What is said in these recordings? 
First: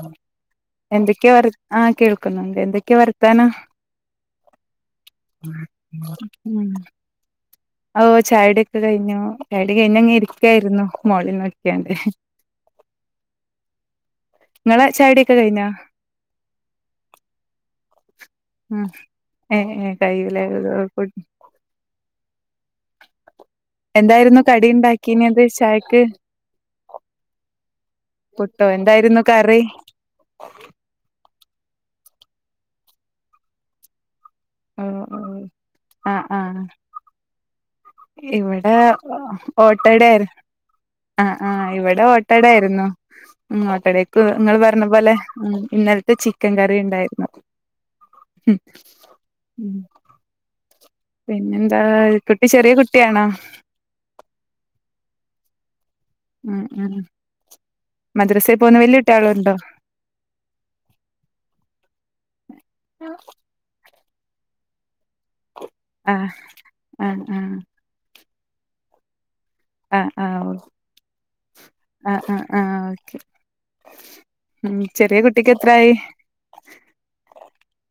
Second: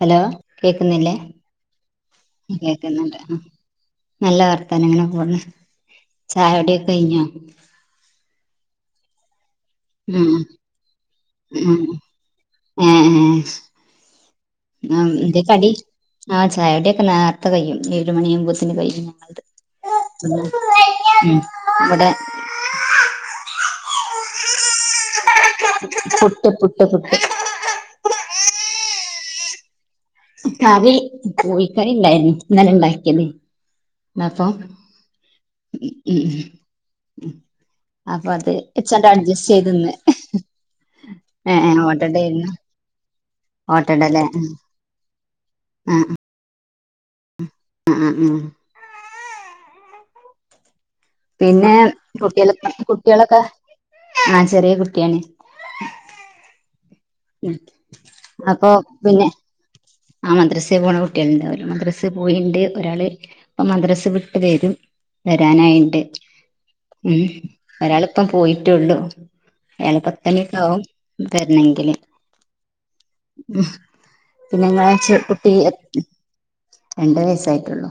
Hello കേക്കുന്നില്ലേ എന്തൊക്കെയാ വർ ആ കേൾക്കുന്നുണ്ട് എന്തൊക്കെയാ കേക്കുന്നുണ്ട് വർത്താനം നല്ല വർത്താനം ഇങ്ങനെ ചായോട്യൊക്കെ കഴിഞ്ഞോ ചായട്യൊക്കെ കഴിഞ്ഞു സ്ററഡി കഴിഞ്ഞങ്ങ് ഉം ഇരിക്ക്യായിരുന്നു മോളിൽ ഉം നോക്ക്യോണ്ട് ആ എന്തേക്കടി ആ ചായട്യൊക്കെ നേർത്തെ കഴിഞ്ഞ് ഉം ഒരു മണിയാവുമ്പോത്തേന് ഉം കൈയും ഏ ഏ ഞങ്ങ കഴിയൂലേ ഇവിടെ എന്തായിരുന്നു കടിയിണ്ടാക്കി ത് ചായക്ക് പുട്ട് പുട്ട് പുട്ട് പുട്ടോ എന്തായിരുന്നു കറി കറി കോഴിക്കറി ഇണ്ടായിനി ഇന്നല ഇണ്ടാക്കിയത് മാപ്പം ഓ ഓ ആ ഉ ആ ഇവിടെ ചെയ്ത് ഇന്ന് ഓട്ടടയിരുന്നു ആ ആ ഏ ഏ ഇവിടെ ഓട്ടട ഓട്ടടേര്ന്നു ആരുന്നു ഉ ഓട്ടടല്ലേ ഓട്ടടക്ക് നിങ്ങൾ പറഞ്ഞ പോലെ ഇന്നലത്തെ ചിക്കൻ ക റി ഉണ്ടായിരുന്നു ഉം ഉം ഉം പിന്നെ പിന്നെന്താ കുട്ടി കുട്ടികളൊ ചെറിയ കുട്ടിയാണോ കുട്ടികളൊക്കെ ആ ചെറിയ കുട്ടിയാണ് ഉം ഉം ഉം മദ്രസയിൽ അപ്പൊ പോകുന്ന വലിയ പിന്നെ കുട്ടികളുണ്ടോ ആ മദ്രസ്സയിൽ പോണ കുട്ടികളുണ്ട് ഓര് മദ്രസയിൽ പോയിണ്ട് ഒരാള് മദ്രസ വിട്ട് വരും വരാനായിണ്ട് ആഹ് ഉം ആഹ് ആഹ് ഒരാൾ ഇപ്പം പോയിട്ടുള്ളു ആഹ് ആ ഓ ആ ആ ആഹ് ഓക്കെ ഉ പിന്നെ ഉം നിങ്ങള ചെറിയ കുട്ടിക്ക് കുട്ടി എത്രായി രണ്ട വയസായിട്ടുള്ളു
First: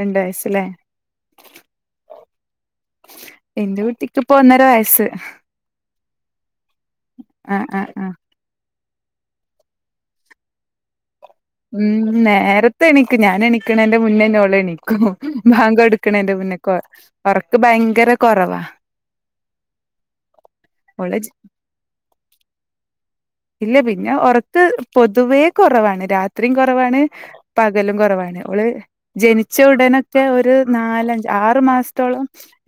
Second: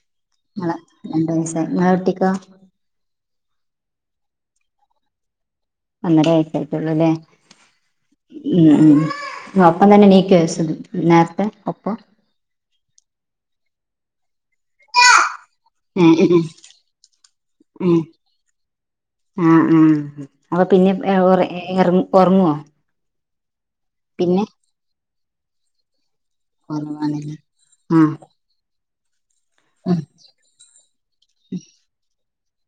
രണ്ട് വയസ്സല്ലേ നിങ്ങളെ രണ്ട വയസായി നിങ്ങളെ കുട്ടിക്കോ എന്റെ കുട്ടിക്ക് ഇപ്പൊ ഒന്നര വയസ്സ് അന്നരേ ആ ആയിട്ടുള്ളൂലേ ആഹ് ആഹ് ആഹ് ഉം ഉം അപ്പം തന്നെ എണീക്കോ ഉം നേരത്തെ എണീക്കും ഞാൻ എണീക്ക ണേന്റെ മുന്നേ എന്നോട് എണീക്കും മാങ്ക് ഉം എടുക്കണന്റെ ഉം പിന്നെ ഒറക്കം ഉം ഭയങ്കര കൊറവാ ആഹ് ആഹ് അപ്പൊ പിന്നെ ഉറങ്ങുവോ ഇല്ല പിന്നെ ഉറക്ക് പൊ പൊതുവേ കുറവാണ് രാത്രി രാത്രിയും കുറവാണ് ഉറങ്ങാനില്ല പകലും ആഹ് കുറവാണ് ഓള് ജനിച്ച ഉടനൊക്കെ ഒരു നാലഞ്ച് ആറു മാസത്തോളം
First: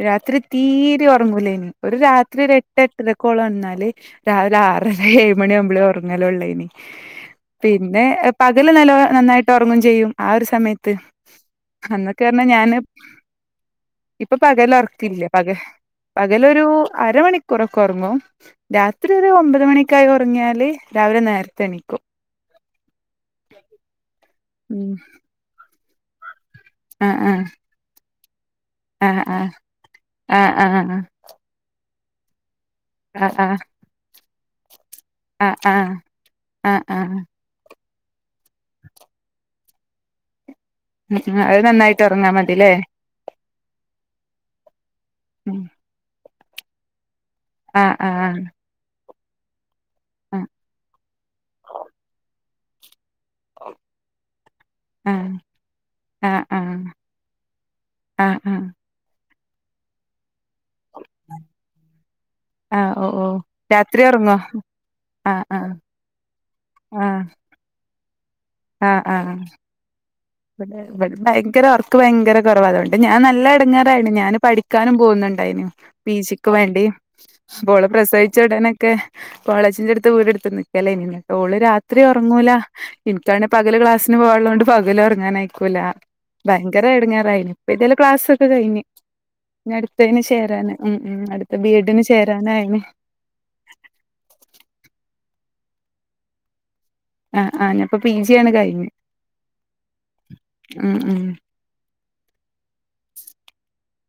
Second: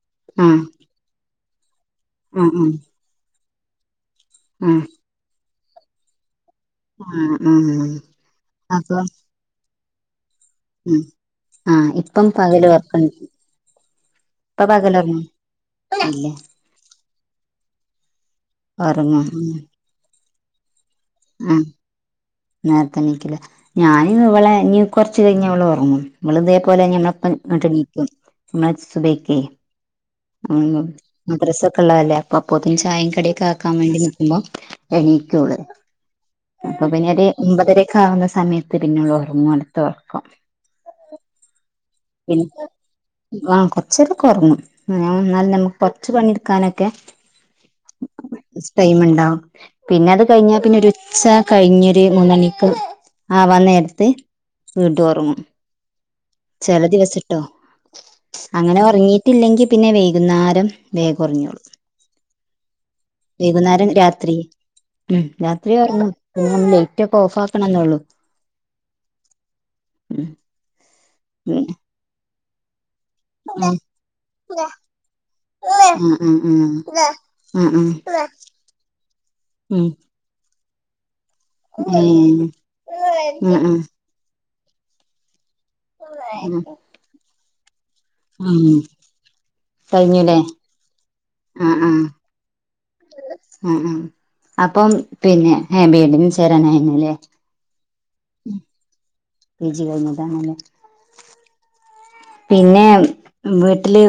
രാത്രി ആഹ് തീരെ ഉറങ്ങൂലായി ഒരു രാത്രി ആഹ് ഒരു ആഹ് എട്ട് എട്ടര ഓളൊണന്ന ണന്നാല് രാവിലെ ആറര ഏ മണി ആകുമ്പളെ ഒറങ്ങലൊള്ളേയ്നി ആഹ് ആഹ് ആഹ് പിന്നെ പകല് നല്ല അപ്പൊ നന്നായിട്ട് ഒറ തുടങ്ങും ചെയ്യും ആ ഒരു സമയത്ത് ഉം ആഹ് അന്നൊക്കേ ഇപ്പം പറഞ്ഞാ പകല് ഞാന് ഉറക്ക ഇപ്പൊ ഇപ്പൊ പകല് പകലുറങ്ങും ഒറക്കില്ല പക ഇല്ലേ പകലൊരു അര മണിക്കൂറൊക്കെ ഒർങ്ങും രാത്രി ഒരു ഒമ്പത് മണിക്കായാ ഒ കുഞ്ഞാലി ആ നേരത്തെ നീക്കല് ഞാനി ഇവളെ ഞ്ഞി ഉം കൊർച്ച് കഴിഞ്ഞേ ഒള്ള് ഒർങ്ങും മ്മളിതേ പോലെ ആഹ് ഞമ്മളപ്പ ങ്ങട്ട് നീക്കും മ്മാര് ആഹ് സുബഹിക്കേയ് ആഹ് ആഹ് ആ ആഹ് ഉം ആഹ് മദ്രസ ള്ളതല്ലേ അപ്പം അപ്പോത്തിന് ചായയും കടിയൊക്കെ ആഹ് ആക്കാൻ വേണ്ടി നന്ന് [unintelligible] ആഹ് എണീക്കോള് ആഹ് ആഹ് ആഹ് അപ്പൊ പിന്നെ ആഹ് രു ഒമ്പതര [unintelligible] സമയത്ത് പിന്നെയുള്ള ഒർങ്ങോള് തൊർക്കും ഉം അത് നന്നായി പിന്ന ആ കൊർച്ചേരൊക്കെ ഒർങ്ങും ഉം ന്നാല് നമുക്ക് കൊർച്ച് പണിട്ക്കാനൊക്കെ ആ ആ ആ പിന്നെ അത് കഴിഞ്ഞാൽ പിന്നെ ഒരു ഉച്ച കഴിഞ്ഞൊരു മൂന്നണി ആ ആ വന്നേട്ത്ത് വീണ്ടും ആഹ് ഒറങ്ങും ആഹ് ആഹ് ചില ദിവസംട്ടോ ആഹ് ആഹ് അങ്ങനെ ഉറങ്ങിട്ട് ട്ടില്ലെങ്കിൽ പിന്നെ വൈകുന്നാരം രം വേഗം ഒർങ്ങി ഓള് ആഹ് ഓ ഓ വൈകുന്നേരം രാത്രി ഉറങ്ങോ ഉം ആഹ് ആഹ് രാത്രി ഒർങ്ങും ലേറ്റ് ഒക്കെ ഓഫ് ആക്കണംന്നൊള്ളു ആഹ് ആഹ് ആഹ് ഉം വടെ വട്ണ്ടായി ഉം ൻക്കൊരൊർക്ക് വയങ്കര കൊറവാ അതോ ണ്ട് ഞാ നല്ല ഉം ഉം ഇടങ്ങാറായീണ് ഞാന് പഠിക്കാനും പോകുന്നുണ്ടായിനു ഉം പി ഉം ഉം ഉം ജി ക്ക് വേണ്ടി ഉം ഉം അപ്പോള ഉം പ്രസവിച്ച ഉടനൊക്കെ കോളേജിന്റെ അടുത്ത് വീട് ട്ത്ത്ന്ന് ക്കലേനിന്ന് ഓള് രാത്രി ഒറങ്ങൂല. ഇൻ ന്നെ പകല് ക്ലാസിന് പോവാള്ളോണ്ട് പകല് ഒർങ്ങാനയി ക്കൂലാ. ഉം ഭയങ്കര എടങ്ങാറായിന് ഇപ്പ ഏത്യാലും ക്ലാസ് ഒക്കെ ഉം കഴിഞ്ഞ്. ഇഞ്ഞട്ത്തേന് കഴിഞ്ഞുല്ലേ ചേരാന് ഉം ഉം അടുത്ത ബി ആഹ് ആഹ് എഡിന് ചേരാനായിന്. ഉം ഉം അപ്പം പിന്നെ ബി എഡ് ന് ചേരൻായി ആഹ് ആ പി ജി കഴിഞ്ഞതണല്ലേ ഉം ഉം പിന്നെ വീ വ വീട്ടില്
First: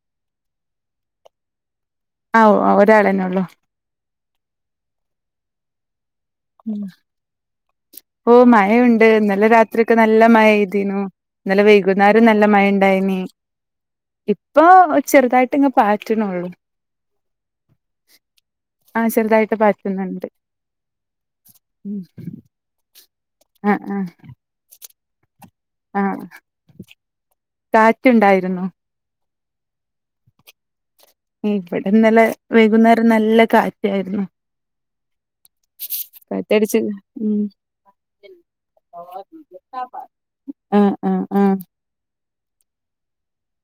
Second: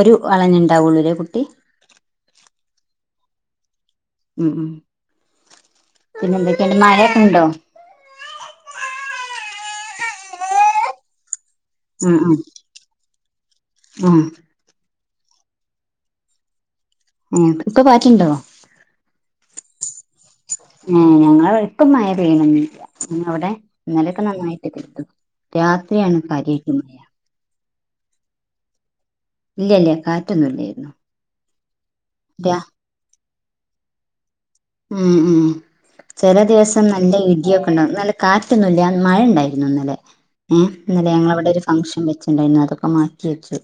ഒരു അളഞ്ഞുണ്ടാവുള്ളൂരേ കുട്ടി ആ ഒരാളന്നെ ഉള്ളു മം ഉം പിന്നെ എന്തൊക്കെന്റെ മഴയൊക്കെ ഉണ്ടോ ഇപ്പം മഴുണ്ട് ഇന്നലെ രാത്രിഒക്കെ നല്ല മഴ പെയ്തിനു ഇനലെ ഉം വൈകുന്നേരം ഉം നല്ല മഴ ഉണ്ടായിനി ആഹ് ഇപ്പൊ ചെറുതായിട്ട് ഇങ് പാറ്റ്ണെള്ളു ഏഇപ്പൊ പറ്റുണ്ടോ ആഹ് ചെറുതായിട്ട് പാറ്റുന്നുണ്ട് ഏ ഞങ്ങളെ ഇവിടെ ഇപ്പം ഉം മയ പെയ്യ്ണില്ല അവിടെ ആഹ് ആഹ് ഇന്നലൊക്കെ നന്നായിട്ട് പെയ്തു രാത്രിയാണ് കാര്യായിട്ട് മഴ കാറ്റ് ഇണ്ടായിരുന്നോ? ഇല്ല ഇല്ല കാറ്റൊന്നുംല്ലായിരുന്നു ഉം ഇവിടെന്നല്ല വൈകുന്നേരം നല്ല കാറ്റ് ആയിരുന്നു ഉം ഉം ചില കാറ്റടിച്ച് ദിവസം നല്ല ഉം ഇടിയൊക്കെ ഉണ്ടും നല്ല കാറ്റൊന്നുംല്ല മഴ ഉണ്ടായിരുന്നു ഇന്നല്ലെ ഏ ആഹ് ഇന്നല്ലെ ആഹ് ഞങ്ങളവിടെ ആഹ് ഒരു ഫംഗഷൻ വെച്ച ഇണ്ടായിരുന്നു അതൊക്കെ മാറ്റി വെച്ചു.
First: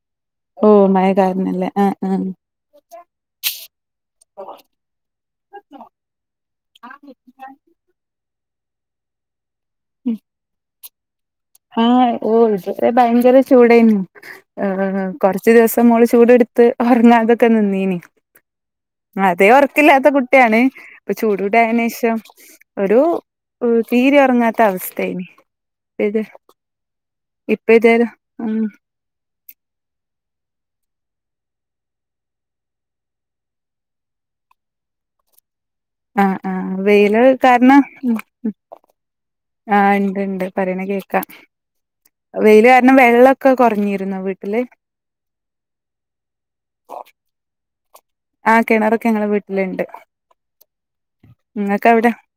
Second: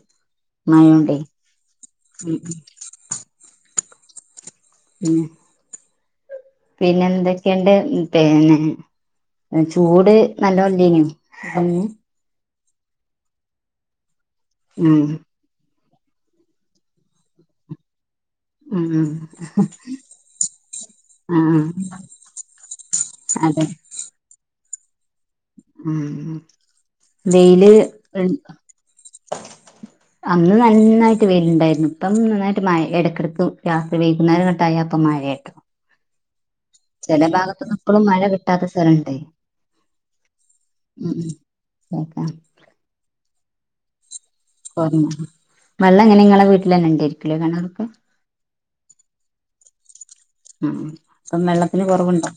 ഓ മഴ മഴോണ്ടേ കാരണല്ലേ ആഹ് ആഹ് ഉം [inaudible] [inaudible] പിന്നെ എന്തൊക്കെയണ്ട് പിന്നെ ചൂട് നല്ലോണ്ടയ്നോ ആഹ ഓ ഭയങ്കര ചുടെന്നു ഉം ഹ് കുറച്ച് ദിവസം ഇ മോള് ചൂടെടുത്തു ഉറങ്ങാതൊക്കെ നിന്നീന് ഉം അതേ ഉറക്കില്ലാത്ത കുട്ടിയാണ് ഇപ്പൊ ആഹ് ചൂടടായന്േഷം ഒരു തീരി ഉറങ്ങാത്ത ത്ത അവസ്ഥേ ഉംമ് വെയില് ഇപ്പ ഇതൊരു മ് ഉം അന്ന് നന്നായിട്ട് വെയിലുണ്ടായിരുന്നു ഇപ്പം നന്നായിട്ട് മഴ ഇടയ്ക്കിടുത്തു രാത്രി വൈകുന്നേരം ങ്ങട്ട് ആയ അപ്പ മഴ കട്ടണം ആഹ ആ വെയിൽ കാരണം ഇപ്പോഴും മഴ കിട്ടാത്ത സ്ഥലമുണ്ട് ആ് ഉണ്ട് ഉണ്ട് പറയണ ഉം കേൾക്കാം കേക്കാം വെയിൽ കാരണം വെള്ളൊെ ഒക്കെ കുറഞ്ഞിരുന്നു വി കൊ വെള്ളം എങ്ങനെ നിങ്ങളെ വീട്ടിൽ തന്നെ ഉണ്ടായിരിക്കലോ കിണ ആ കിണറൊക്കെ ഞങ്ങളെ വീട്ടിലുണ്ട് ഉം അപ്പം വെള്ളത്തിന് നിങ്ങൾക്ക് അവിടെ കുറവുണ്ടോ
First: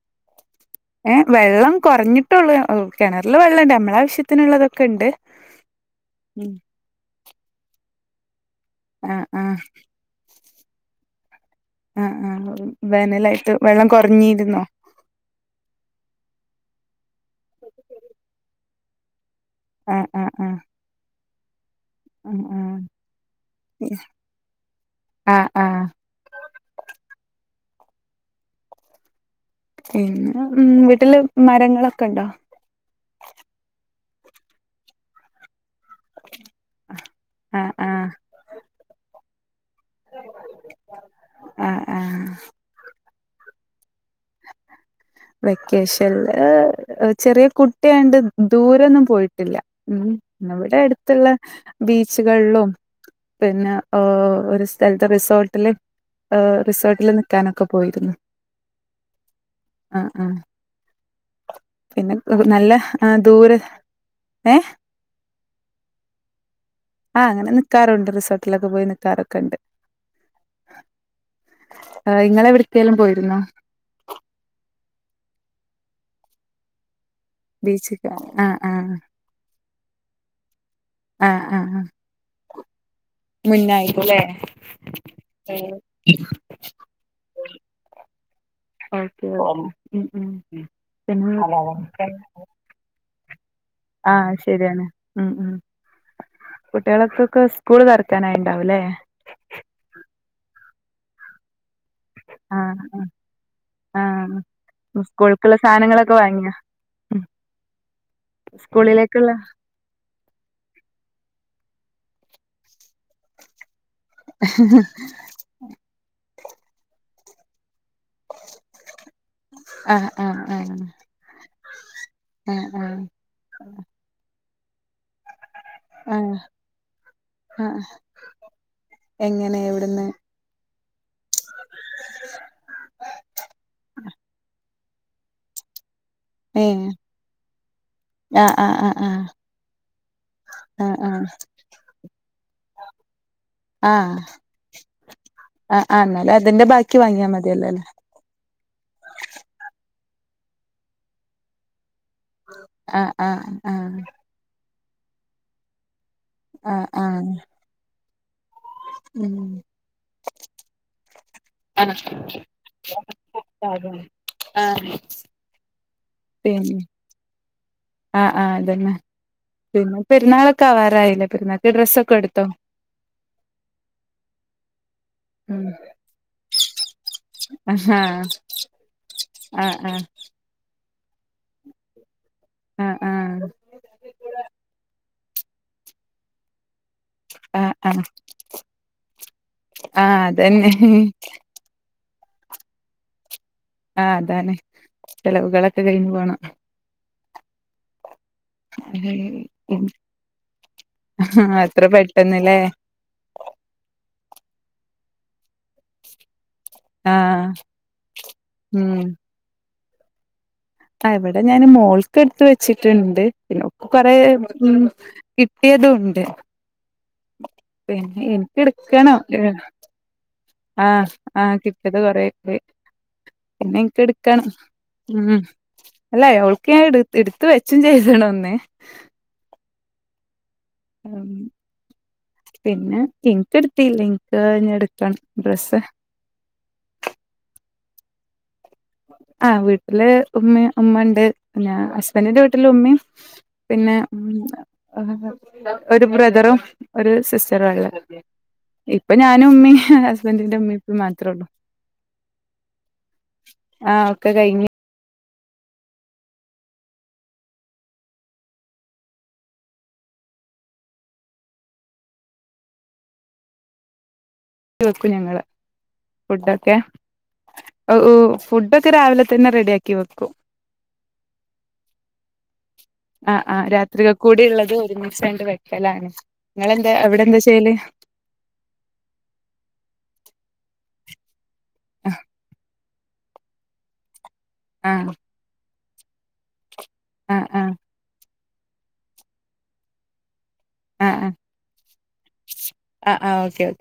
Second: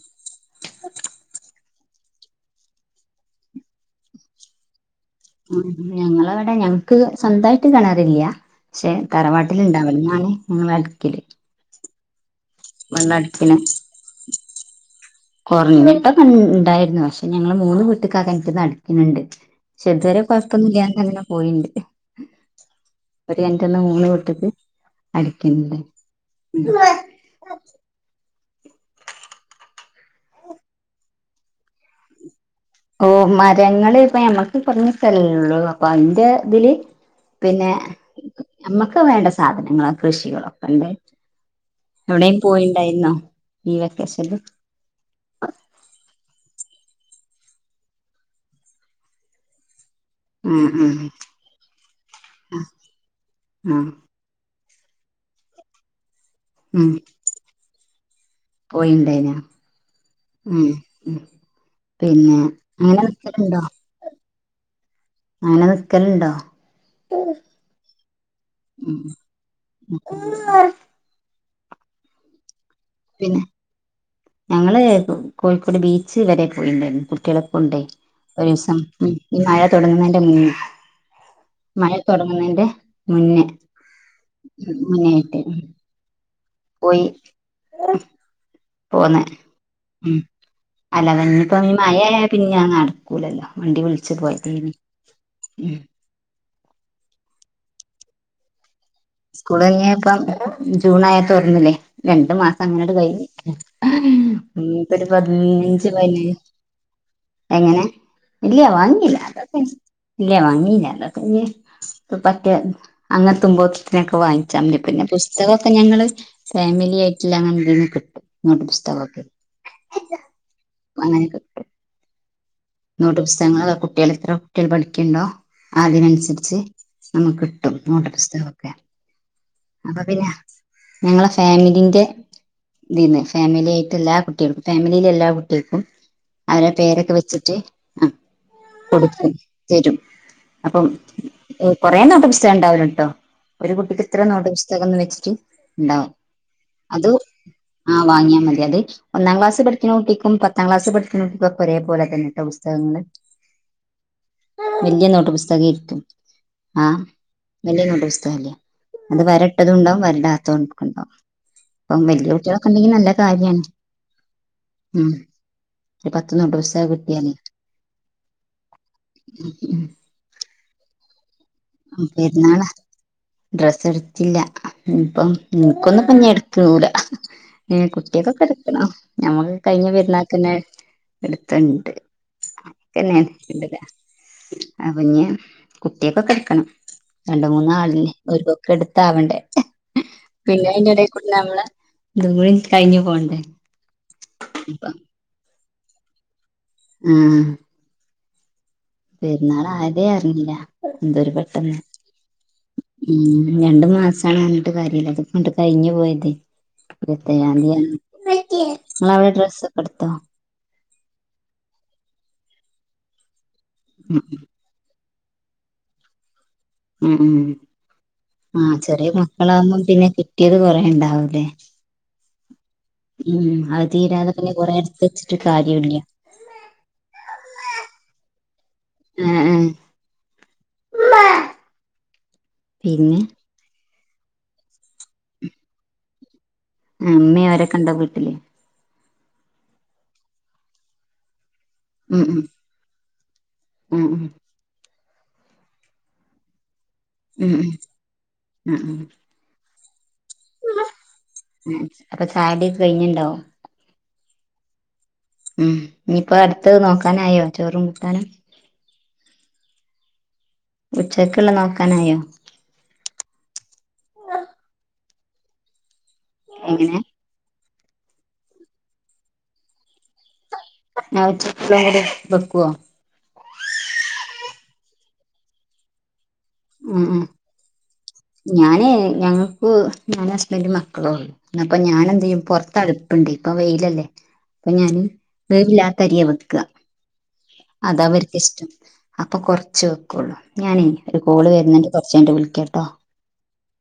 ഏ വെള്ളം കുറഞ്ഞിട്ട ട്ടുല്ല കിണറിൽ വെള്ളംണ്ട് അമ്മളാവശ്യത്തിനുള്ളതൊക്കെ ഉണ്ട് ആ ഞങ്ങള ഉം അവിടെ ഞങ്ങക്ക് സ്വന്തായിട്ട് കിണ റില്ല പക്ഷെ ആഹ് ആഹ് തറവാട്ടിലുണ്ടാവലെന്നാണ് നിങ്ങള് അടിക്കല് ആഹ് ആ വേനലായിട്ട് വെള്ളം കുറഞ്ഞിരുന്നോ കുറഞ്ഞിട്ടൊക്കെ ഉണ്ടായിരുന്നു പക്ഷെ ഞങ്ങള് മൂന്ന്ു വീട്ടക്ക കനക്ക്ന്ന്ിക്കുന്നുണ്ട് ശെ ഇത് ആഹ് വരെ ആഹ് ആഹ് കുറത്തൊന്നുമില്ല പോയിണ്ട് ആഹ് ഒരു കെണറ്റ്ന്ന് ആഹ് മൂന്ന് വീട്ടിക്ക് ആഹ് അടിക്ക്ണ്ട് ആഹ് [unintelligible] പിന്നെ ഉ വീട്ടില് മരങ്ങളൊക്കെ ഉണ്ടോ അപ്പൊ ഞമ്മക്ക് കുറഞ്ഞ സ്ഥലല്ലെള്ളൂ പന്റെ ഇതില് പിന്നെ ആഹ് ആഹ് നമ്മുക്ക് വേണ്ട സാധനം ഞങ്ങളെ കൃഷികളൊക്കെണ്ട് ആഹ് ആഹ് എവിടെയും പോയിണ്ടായിരുന്നോ ഈ വെക്കേഷനിൽ വെക്കേഷനൽ ചെറിയ കുട്ടിയണ്ട് ദൂരൊന്നും പോയിട്ടില്ല ഉ ഉം ഇവിടെ ഉം അടുത്തുള്ള ബീച്ചുകളിലും പിന്നെ ആഹ് ഒരു സ്ഥലത്തെ റിസോർട്ടില് ഉം റിസോർട്ടില് നിക്കാനൊക്കെ പോയിരുന്നു പോയിണ്ടായിനോ ആ ആ ഉം ഉം പിന്നെ നല്ല അങ്ങനെ ആ ദൂരെ നിക്കലുണ്ടോ ഏ അങ്ങനെ നിക്കലുണ്ടോ ആ അങ്ങനെ നിക്കാറുണ്ട് റിസോർട്ടിലൊക്കെ പോയി ഉം നിക്കാറൊക്കെ ഉണ്ട് ആ് ഇങ്ങളെ എവിടെ പിന്നെ ഞങ്ങള് കോഴിക്കോട് ബീച്ച് വരെ പോയിണ്ടായിരുന്നു എളപ്പുണ്ട് ബീച്ച്ക്ക് ഒരു ആഹ് ദിവസം ആഹ് മ തുടങ്ങുന്നതിന്റെ മുന്നേ ആഹ് ആഹ് മഴ തുടങ്ങുന്നന്റെ മുന്നേ മുന്നായിട്ട്ല്ലേ മുന്നായിട്ട് ഓക്കെ പോയി പോന്ന ഓക്കെ ഉം ഉ ഉം അല്ലത പിന്നെ ഇനിപ്പോ മഴായ പിന്ന ഞാൻ കൂലല്ല വണ്ടി വിളിച്ചു ആഹ് പോയി തീന് ഉ കുട്ടികളൾക്കൊക്കെ സ്കൂൾ തറക്കാനായിുണ്ടാവുംല്ലേ സ്കൂള് ഇപ്പം ജൂൺ ആയൽ തുറന്നല്ലേ രണ്ടു മാസം ആഹ് അങ്ങനെട്ട് ആഹ് കയ്ഞ് ആഹ് ഇപ്പൊ ഒരു സ്കൂൾക്കുള്ള പതിനഞ്ച് പ സാധനങ്ങളൊക്കെ വാങ്ങിയോ എങ്ങനെ ഇല്ല വാങ്ങില്ല സ്കൂളിലേക്കുള്ള അതൊക്കെ ഇല്ല വാങ്ങില്ല അതൊക്കെ ഇല്ല പറ്റ അങ്ങന തുമ്പോ അൊക്കെ വാങ്ങിച്ചാൽ മ പിന്നെ പുസ്തകമൊക്കെ ഞങ്ങള് ഫാമിലി ആയിട്ടില്ലങ്ങെ കിട്ട നോട്ട് പുസ്തകൊക്കെ ആഹ് ആഹ് ആഹ് അങ്ങനെ കട്ട ആഹ് ആഹ് നൂട്ട പുസ്തകങ്ങൾ കുട്ടികൾ എത്ര കുട്ടിയാ ണ്ടോ ആഹ് അതിനനുസരിച്ച് നമുക്ക് കിട്ടും ആഹ് നട്ട പുുസ്തകൊക്കെ എങ്ങനെ അപ്പൊ എവിടുന്ന് പിന്നെ ഞങ്ങളെ ഫാമിലിന്റെ ഇതിന്ന് ഫാമിലി ആായിട്ട് എല്ലാ കുട്ടികൾക്കും ഫാമിലിയിലെ എല്ലാ കുട്ടികക്കും അവരുടെ ഏഹ് പേരൊക്കെ വെച്ചിട്ട ആ ആഹ് ആഹ് ആഹ് കൊടുക്കും തരും അപ്പം ആഹ് ആഹ് കൊറെേ നോട്ടപുസ്തകം ഉണ്ടാവല കേട്ടോ ഒരു ആഹ് ആഹ് കുട്ടിക്ക് ഇത്ര ആഹ് നോട്ടപുസ്തകംന്ന് വെച്ചിട്ട് ആഹ് ഉണ്ടാവും എന്നാലും അതിന്റെ ബാക്കി അത് വാങ്ങിയാ മതിയല്ലോ അല്ലേ ആ വാങ്ങിയാൽ മതി അത് ഒന്നാം ക്ലാസ് പഠിക്ക ട്ടിക്കും പത്താംക്ളാസ് പഠിക്കണ് കുട്ടിക്കും ഒരേ പോലെ തന്നെ കേട്ടോ പുസ്തകങ്ങള് ആഹ് ആഹ് ആഹ് വലിയ നോട്ടുപുസ്തകം ഇരിക്കും. ആ ആഹ് ആഹ് മെല്ലങ്ങോട്ട [unintelligible] അത് ഉം വരട്ടതും ഉണ്ടാവും വരടാത്തതു ണ്ടാവും ആഹ് അപ്പം വെല്ല്യകുട്ടികള്ക്കെണ്ടെങ്കി നല്ല കാര്യആണ്. ഉം ഒരു പത്ത്‌ നൂറ് ദിവസവ് ആ ആ അതെന്നെ പിന്നെ പെരുന്നാള്. കവാറായില്ലേ മ് പെരുന്നാളാ ഡ്രസ്സ് എടുത്തില്ല മ് ഇപ്പം ഉം നിനക്കൊന്ന് പ ഞ്ഞ്എടു [unintelligible] ഏ ആഹ് കുട്ടിയൊക്കെക്കെ കിടക്കണു ഞമ്മക്ക് ആഹ് കഴിഞ്ഞ ആഹ് പെരുന്നാൾക്ക് തന്നെ എടുത്തണ്ട് ആഹ് പിന്നെ ആഹ് ഉണ്ടാലോ ആ കുഞ്ഞേ. കുട്ടിയൊക്കെ ക ക രണ്ട് ആഹ് ആഹ് മൂന്നാളില്ലേ ഒരു കൊക്കെ എടുത്താവേണ്ടേ ആഹ് പിന്നെ അതന്നെ അതിനിടയിൽ കൂടെ നമ്മള്. ഇതുകൂടി കഴിഞ്ഞു പോവണ്ടേ. ആഹ് അതന്നെ. [unintelligible] ഇത് കഴിഞ്ഞ് പോണം. ഉം പെരുന്നാൾ ആഹ് ആയതേ അറിഞ്ഞില്ല എന്തൊരു പെട്ടെന്ന് അത്ര പെട്ടെന്ന്ല്ലേ ഉം രണ്ടു മാസമാണ്. ട്ട് കാര്യമില്ല അതും. ഉണ്ട് കഴിഞ്ഞുപോയത് ആഹ് ഇരുപത്തിയേഴ് തീയതിയാണ്, ഉം ഇങ്ങള് അവിടെ ഡ്രസ്സ്. അടുത്തോ. ഇവിടെ ഞാന് മോൾക്കെടുത്ത് വെച്ചിട്ടുണ്ട്. പിന്നെ കൊറേ ഉം ഉം. കിട്ടിയതു ഉണ്ട് ഉം ഉം പിന്നെ എനിക്ക് ആഹ് ചെറിയ എടുക്കണം ഏഹ് മക്കളാകുമ്പോ പിന്നെ കിട്ടിയത് കൊറേ ആ ആ ഉണ്ടാവൂലേ കിട്ടിയത് കൊറേണ്ട് ഉം പിന്നെ അത് എനിക്ക് തീരാതെ എടുക്കണം പിന്നെ കൊറേ എടുത്ത് മ്മ് വെച്ചിട്ട് കാര്യമില്ല അല്ലെ ഓൾക്ക് ഞാൻ എട് എടുത്ത് വെച്ചു ചെയ്യണേന്ന് വന്നേ. മ്മ് മ്മ് പിന്നെ എനിക്കയെടു പിന്നെ എനിക്കയെടുക്കണം ഡ്രസ്സ്. അമ്മ അവരെ കണ്ടാൽ വിടില്ലേ. ആഹ് വീട്ടില് ഉമ്മി അമ്മ ഉണ്ട്. പിന്നെ ഉം ഹസ്ബൻഡിന്റെ ഉം വീട്ടില ഉമ്മയും പിന്നെ ഉം ഉം ആ ഒരു ബ്രദറും ഒരു ഉം ഉം സിസ്റ്ററാള്ള ഉം ഉം ഇപ്പൊ ഞാനും ഉമ്മിയും [unintelligible] അപ്പൊ ചായ്ടിയക്കെ കഴിഞ്ണ്ടോ ആ ഒക്കെ കഴിഞ് ഉം നിപ്പോ അടുത്തത് നോക്കാനായോ ചോറും കൂട്ടാനും ഉച്ചക്കുള്ള നോക്കാനായോ ട്ടു വക്കും ഞങ്ങള് ഫുഡ്ഡക്കെ എങ്ങനെ അ ഫുഡൊക്കെ രാവിലെ തന്നെ റെഡി ആക്കി വെക്കും [unintelligible] ബക്കുവ ആ ആ രാത്രികക്കൂടിള്ളത് ഒരുമിചങ്ങ്ട് വെക്കലാണ് നിങ്ങളെന്താ ഉം ഉം അവിടെ എന്താ ചെയ്യല് ഞാനെ ഞങ്ങക്ക് ന്തെല് മക്കളോ അപ്പ ഞാനെന്തയ്യും പൊറത്ത് അടു ണ്ട് ഇപ്പ വെയിലല്ലേ അപ്പൊ ഞാന് ആഹ് പേരില്ല രിയാ വക്കുക ആഹ് ആഹ് അതവര് ഇഷ്ടം അപ്പൊ കൊറച്ച് വെക്കുള്ളൂ ഞനെ ആഹ് ഒരു ആഹ് കോള് വരുന്നുണ്ട് കുറച്ച യ്ഞ്ഞ്ട്ട് വിളിക്കാട്ടോ ആഹ് ആഹ് ഓക്കെ ഓക്കെ